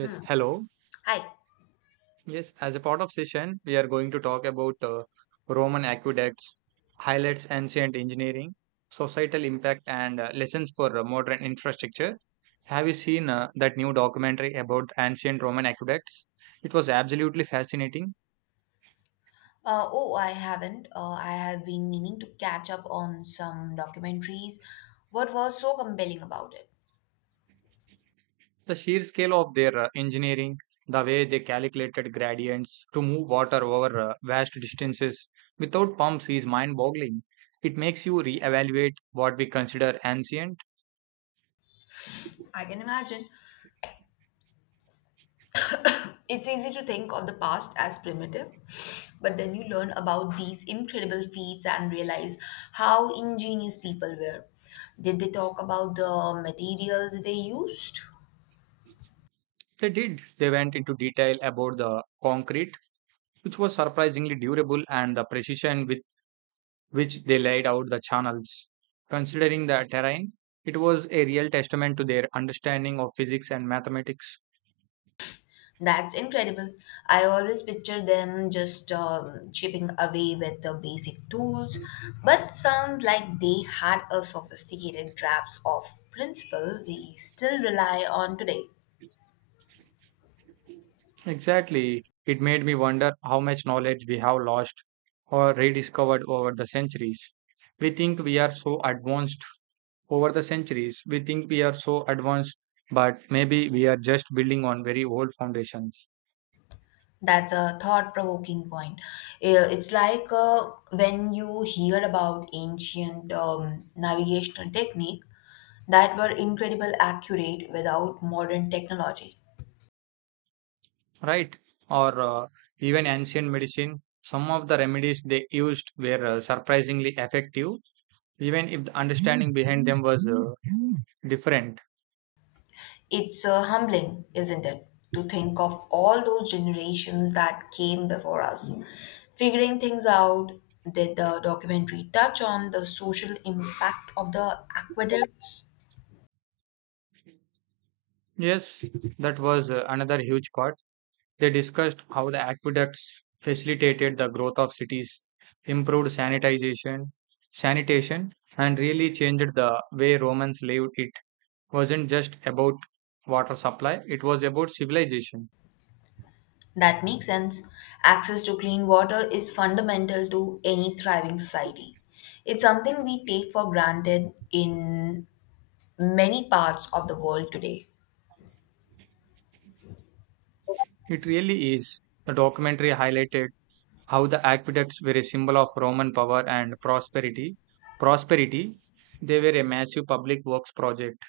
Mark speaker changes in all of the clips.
Speaker 1: Hmm.
Speaker 2: hello.
Speaker 1: Hi.
Speaker 2: Yes, as a part of session, we are going to talk about Roman aqueducts, highlights ancient engineering, societal impact, and lessons for modern infrastructure. Have you seen that new documentary about ancient Roman aqueducts? It was absolutely fascinating.
Speaker 1: Oh, I haven't. I have been meaning to catch up on some documentaries. What was so compelling about it?
Speaker 2: The sheer scale of their engineering, the way they calculated gradients to move water over vast distances without pumps is mind boggling. It makes you reevaluate what we consider ancient.
Speaker 1: I can imagine. It's easy to think of the past as primitive, but then you learn about these incredible feats and realize how ingenious people were. Did they talk about the materials they used?
Speaker 2: They did. They went into detail about the concrete, which was surprisingly durable, and the precision with which they laid out the channels. Considering the terrain, it was a real testament to their understanding of physics and mathematics.
Speaker 1: That's incredible. I always picture them just chipping away with the basic tools, but it sounds like they had a sophisticated grasp of principle we still rely on today.
Speaker 2: Exactly. It made me wonder how much knowledge we have lost or rediscovered over the centuries. We think we are so advanced over the centuries. We think we are so advanced, but maybe we are just building on very old foundations.
Speaker 1: That's a thought-provoking point. It's like when you hear about ancient navigational technique that were incredible accurate without modern technology.
Speaker 2: Right? Or even ancient medicine, some of the remedies they used were surprisingly effective, even if the understanding behind them was different.
Speaker 1: It's humbling, isn't it, to think of all those generations that came before us, figuring things out. Did the documentary touch on the social impact of the aqueducts?
Speaker 2: Yes, that was another huge part. They discussed how the aqueducts facilitated the growth of cities, improved sanitation, and really changed the way Romans lived. It wasn't just about water supply; it was about civilization.
Speaker 1: That makes sense. Access to clean water is fundamental to any thriving society. It's something we take for granted in many parts of the world today.
Speaker 2: It really is. The documentary highlighted how the aqueducts were a symbol of Roman power and prosperity, they were a massive public works project.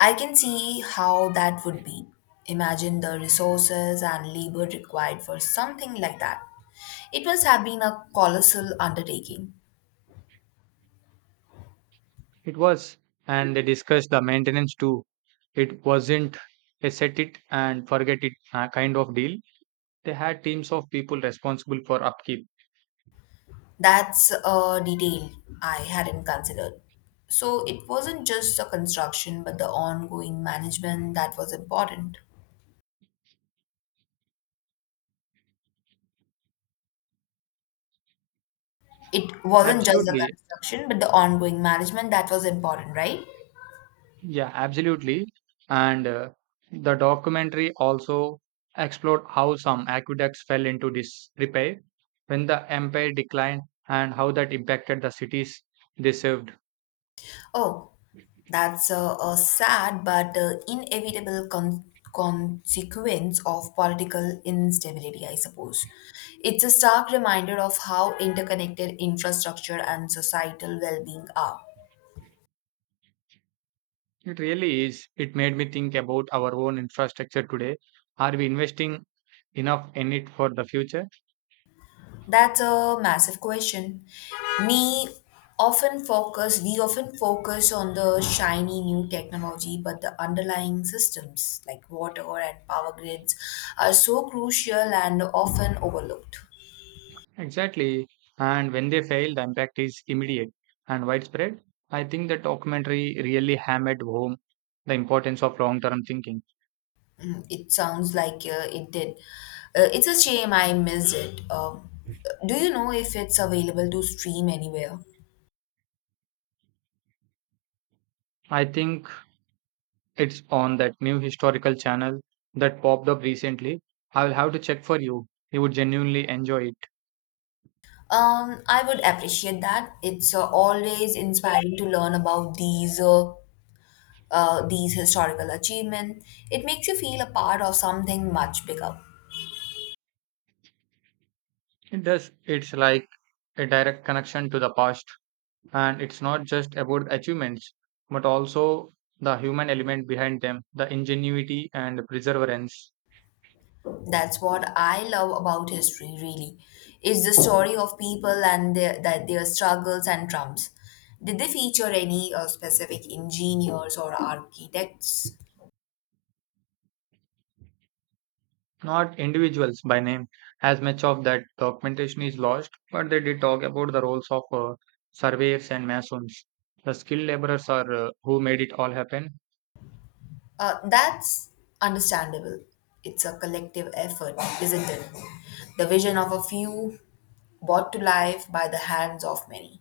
Speaker 1: I can see how that would be. Imagine the resources and labor required for something like that. It must have been a colossal undertaking.
Speaker 2: It was, and they discussed the maintenance too. It wasn't a set it and forget it kind of deal. They had teams of people responsible for upkeep.
Speaker 1: That's a detail I hadn't considered. So it wasn't just the construction, but the ongoing management that was important. It wasn't just the
Speaker 2: Absolutely.
Speaker 1: construction, but the ongoing management that was important, right?
Speaker 2: Yeah, absolutely. And the documentary also explored how some aqueducts fell into disrepair when the empire declined and how that impacted the cities they served.
Speaker 1: Oh, that's a sad but inevitable consequence of political instability, I suppose. It's a stark reminder of how interconnected infrastructure and societal well being are.
Speaker 2: It really is. It made me think about our own infrastructure today. Are we investing enough in it for the future?
Speaker 1: That's a massive question. Me often focus we often focus on the shiny new technology, but the underlying systems like water and power grids are so crucial and often overlooked.
Speaker 2: Exactly. And when they fail, the impact is immediate and widespread. I think the documentary really hammered home the importance of long term thinking.
Speaker 1: Mm, it sounds like it did. It's a shame I missed it. Do you know if it's available to stream anywhere?
Speaker 2: I think it's on that new historical channel that popped up recently. I'll have to check for you. You would genuinely enjoy it.
Speaker 1: I would appreciate that. It's always inspiring to learn about these historical achievements. It makes you feel a part of something much bigger.
Speaker 2: It does. It's like a direct connection to the past. And it's not just about achievements, but also the human element behind them, the ingenuity and the perseverance.
Speaker 1: That's what I love about history, really. It's the story of people and their struggles and triumphs. Did they feature any specific engineers or architects?
Speaker 2: Not individuals by name. As much of that documentation is lost, but they did talk about the roles of surveyors and masons. The skilled laborers are who made it all happen.
Speaker 1: That's understandable. It's a collective effort, isn't it? The vision of a few brought to life by the hands of many.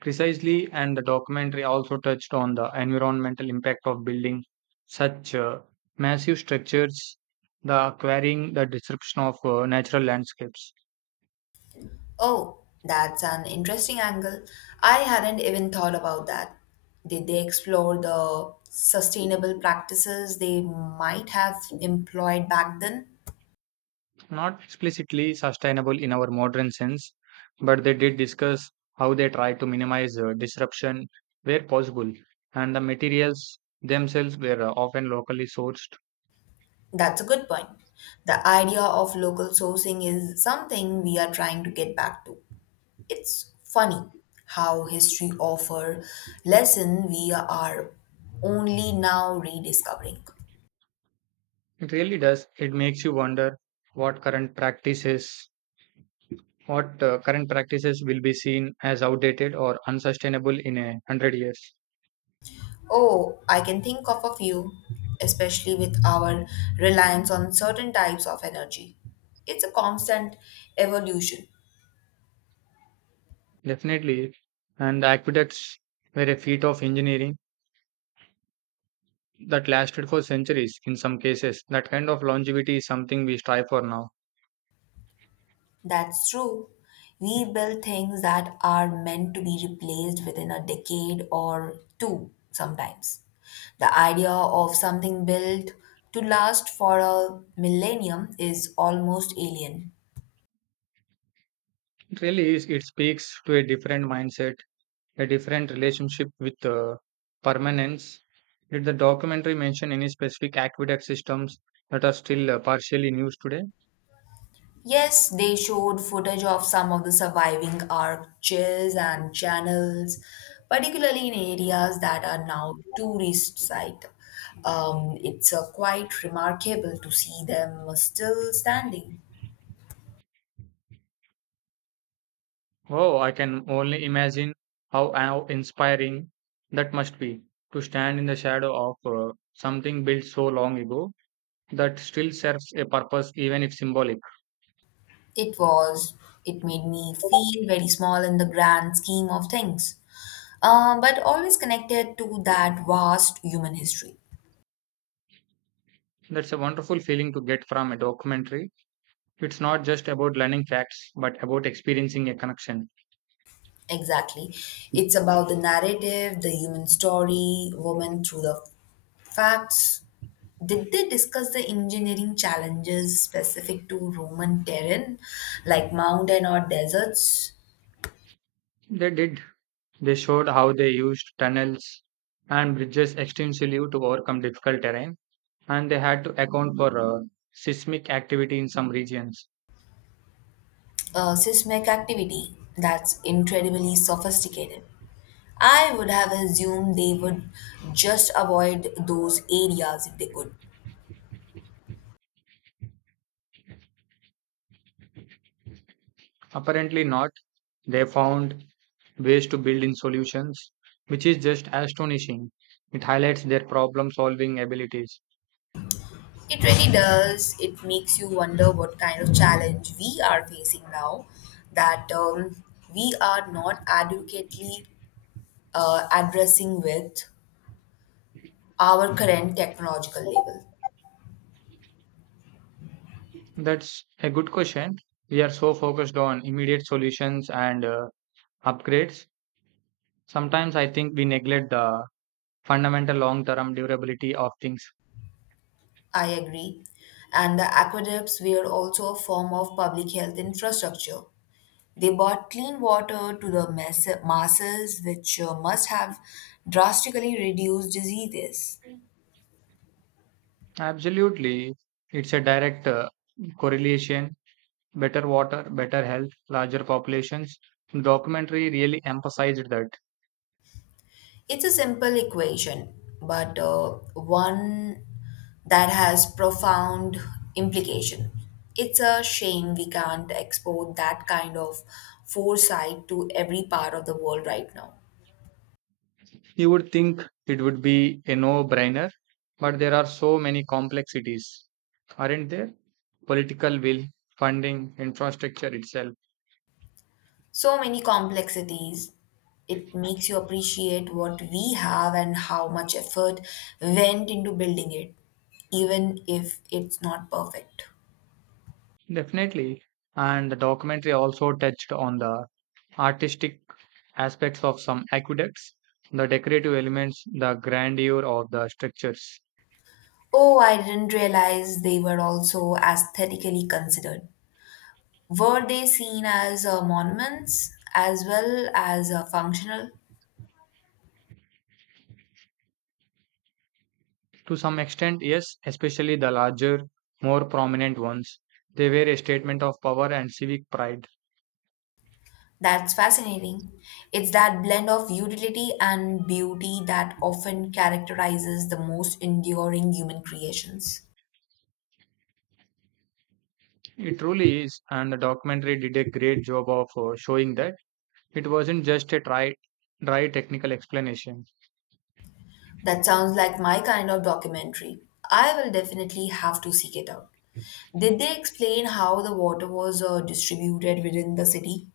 Speaker 2: Precisely, and the documentary also touched on the environmental impact of building such massive structures, the quarrying, the disruption of natural landscapes.
Speaker 1: Oh, that's an interesting angle. I hadn't even thought about that. Did they explore the sustainable practices they might have employed back then?
Speaker 2: Not explicitly sustainable in our modern sense, but they did discuss how they try to minimize disruption where possible, and the materials themselves were often locally sourced.
Speaker 1: That's a good point. The idea of local sourcing is something we are trying to get back to. It's funny how history offer lesson we are only now rediscovering.
Speaker 2: It really does. It makes you wonder what current practices what current practices will be seen as outdated or unsustainable in a hundred years?
Speaker 1: Oh, I can think of a few, especially with our reliance on certain types of energy. It's a constant evolution.
Speaker 2: Definitely. And the aqueducts were a feat of engineering that lasted for centuries in some cases. That kind of longevity is something we strive for now.
Speaker 1: That's true. We build things that are meant to be replaced within a decade or two sometimes. The idea of something built to last for a millennium is almost alien.
Speaker 2: It really is, it speaks to a different mindset, a different relationship with permanence. Did the documentary mention any specific aqueduct systems that are still partially in use today?
Speaker 1: Yes, they showed footage of some of the surviving arches and channels, particularly in areas that are now tourist sites. It's quite remarkable to see them still standing.
Speaker 2: Oh, I can only imagine how inspiring that must be to stand in the shadow of something built so long ago that still serves a purpose, even if symbolic.
Speaker 1: It was, it made me feel very small in the grand scheme of things, but always connected to that vast human history.
Speaker 2: That's a wonderful feeling to get from a documentary. It's not just about learning facts, but about experiencing a connection.
Speaker 1: Exactly. It's about the narrative, the human story, women through the facts. Did they discuss the engineering challenges specific to Roman terrain, like mountain or deserts?
Speaker 2: They did. They showed how they used tunnels and bridges extensively to overcome difficult terrain, and they had to account for seismic activity in some regions.
Speaker 1: Seismic activity, that's incredibly sophisticated. I would have assumed they would just avoid those areas if they could.
Speaker 2: Apparently not. They found ways to build in solutions, which is just astonishing. It highlights their problem solving abilities.
Speaker 1: It really does. It makes you wonder what kind of challenge we are facing now, that we are not adequately addressing with our current technological level.
Speaker 2: That's a good question. We are so focused on immediate solutions and upgrades. Sometimes I think we neglect the fundamental long term durability of things.
Speaker 1: I agree. And the aqueducts were also a form of public health infrastructure. They brought clean water to the masses, which must have drastically reduced diseases.
Speaker 2: Absolutely. It's a direct correlation. Better water, better health, larger populations. The documentary really emphasized that.
Speaker 1: It's a simple equation, but one that has profound implication. It's a shame we can't export that kind of foresight to every part of the world right now.
Speaker 2: You would think it would be a no brainer, but there are so many complexities, aren't there? Political will, funding, infrastructure itself.
Speaker 1: So many complexities. It makes you appreciate what we have and how much effort went into building it, even if it's not perfect.
Speaker 2: Definitely. And the documentary also touched on the artistic aspects of some aqueducts, the decorative elements, the grandeur of the structures.
Speaker 1: Oh, I didn't realize they were also aesthetically considered. Were they seen as monuments as well as functional?
Speaker 2: To some extent, yes, especially the larger, more prominent ones. They were a statement of power and civic pride.
Speaker 1: That's fascinating. It's that blend of utility and beauty that often characterizes the most enduring human creations.
Speaker 2: It truly is, and the documentary did a great job of showing that it wasn't just a dry technical explanation.
Speaker 1: That sounds like my kind of documentary. I will definitely have to seek it out. Did they explain how the water was distributed within the city?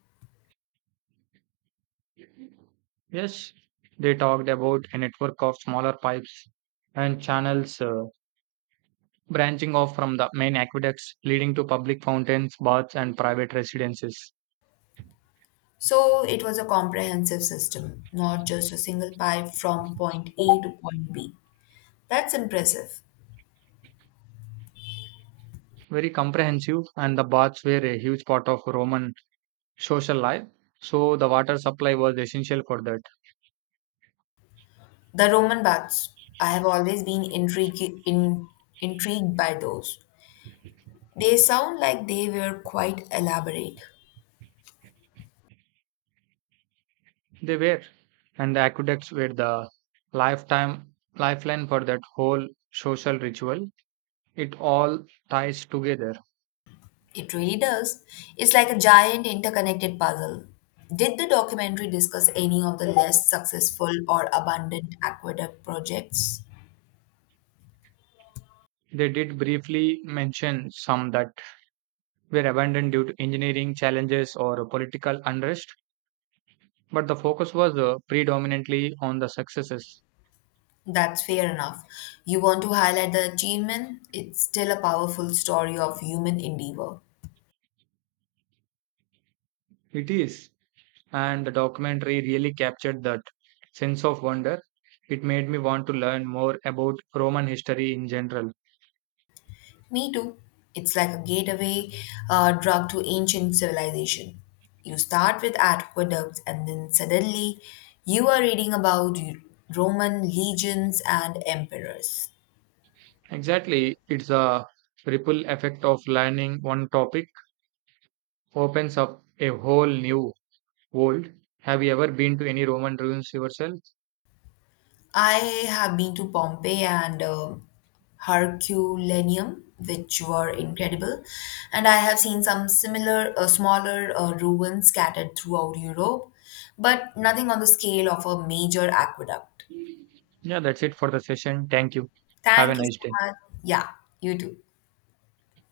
Speaker 2: Yes, they talked about a network of smaller pipes and channels branching off from the main aqueducts, leading to public fountains, baths, and private residences.
Speaker 1: So it was a comprehensive system, not just a single pipe from point A to point B. That's impressive.
Speaker 2: Very comprehensive, and the baths were a huge part of Roman social life, so the water supply was essential for that.
Speaker 1: The Roman baths, I have always been intrigued by those. They sound like they were quite elaborate.
Speaker 2: They were, and the aqueducts were the lifetime lifeline for that whole social ritual. It all ties together.
Speaker 1: It really does. It's like a giant interconnected puzzle. Did the documentary discuss any of the less successful or abandoned aqueduct projects?
Speaker 2: They did briefly mention some that were abandoned due to engineering challenges or political unrest, but the focus was predominantly on the successes.
Speaker 1: That's fair enough. You want to highlight the achievement? It's still a powerful story of human endeavor.
Speaker 2: It is, and the documentary really captured that sense of wonder. It made me want to learn more about Roman history in general.
Speaker 1: Me too. It's like a gateway drug to ancient civilization. You start with aqueducts, and then suddenly you are reading about Roman legions and emperors.
Speaker 2: Exactly, it's a ripple effect of learning one topic opens up a whole new world. Have you ever been to any Roman ruins yourself?
Speaker 1: I have been to Pompeii and Herculaneum, which were incredible, and I have seen some similar, smaller ruins scattered throughout Europe, but nothing on the scale of a major aqueduct.
Speaker 2: Yeah, that's it for the session. Thank you. Have a
Speaker 1: Thank you so
Speaker 2: nice day.
Speaker 1: much. Yeah, you too.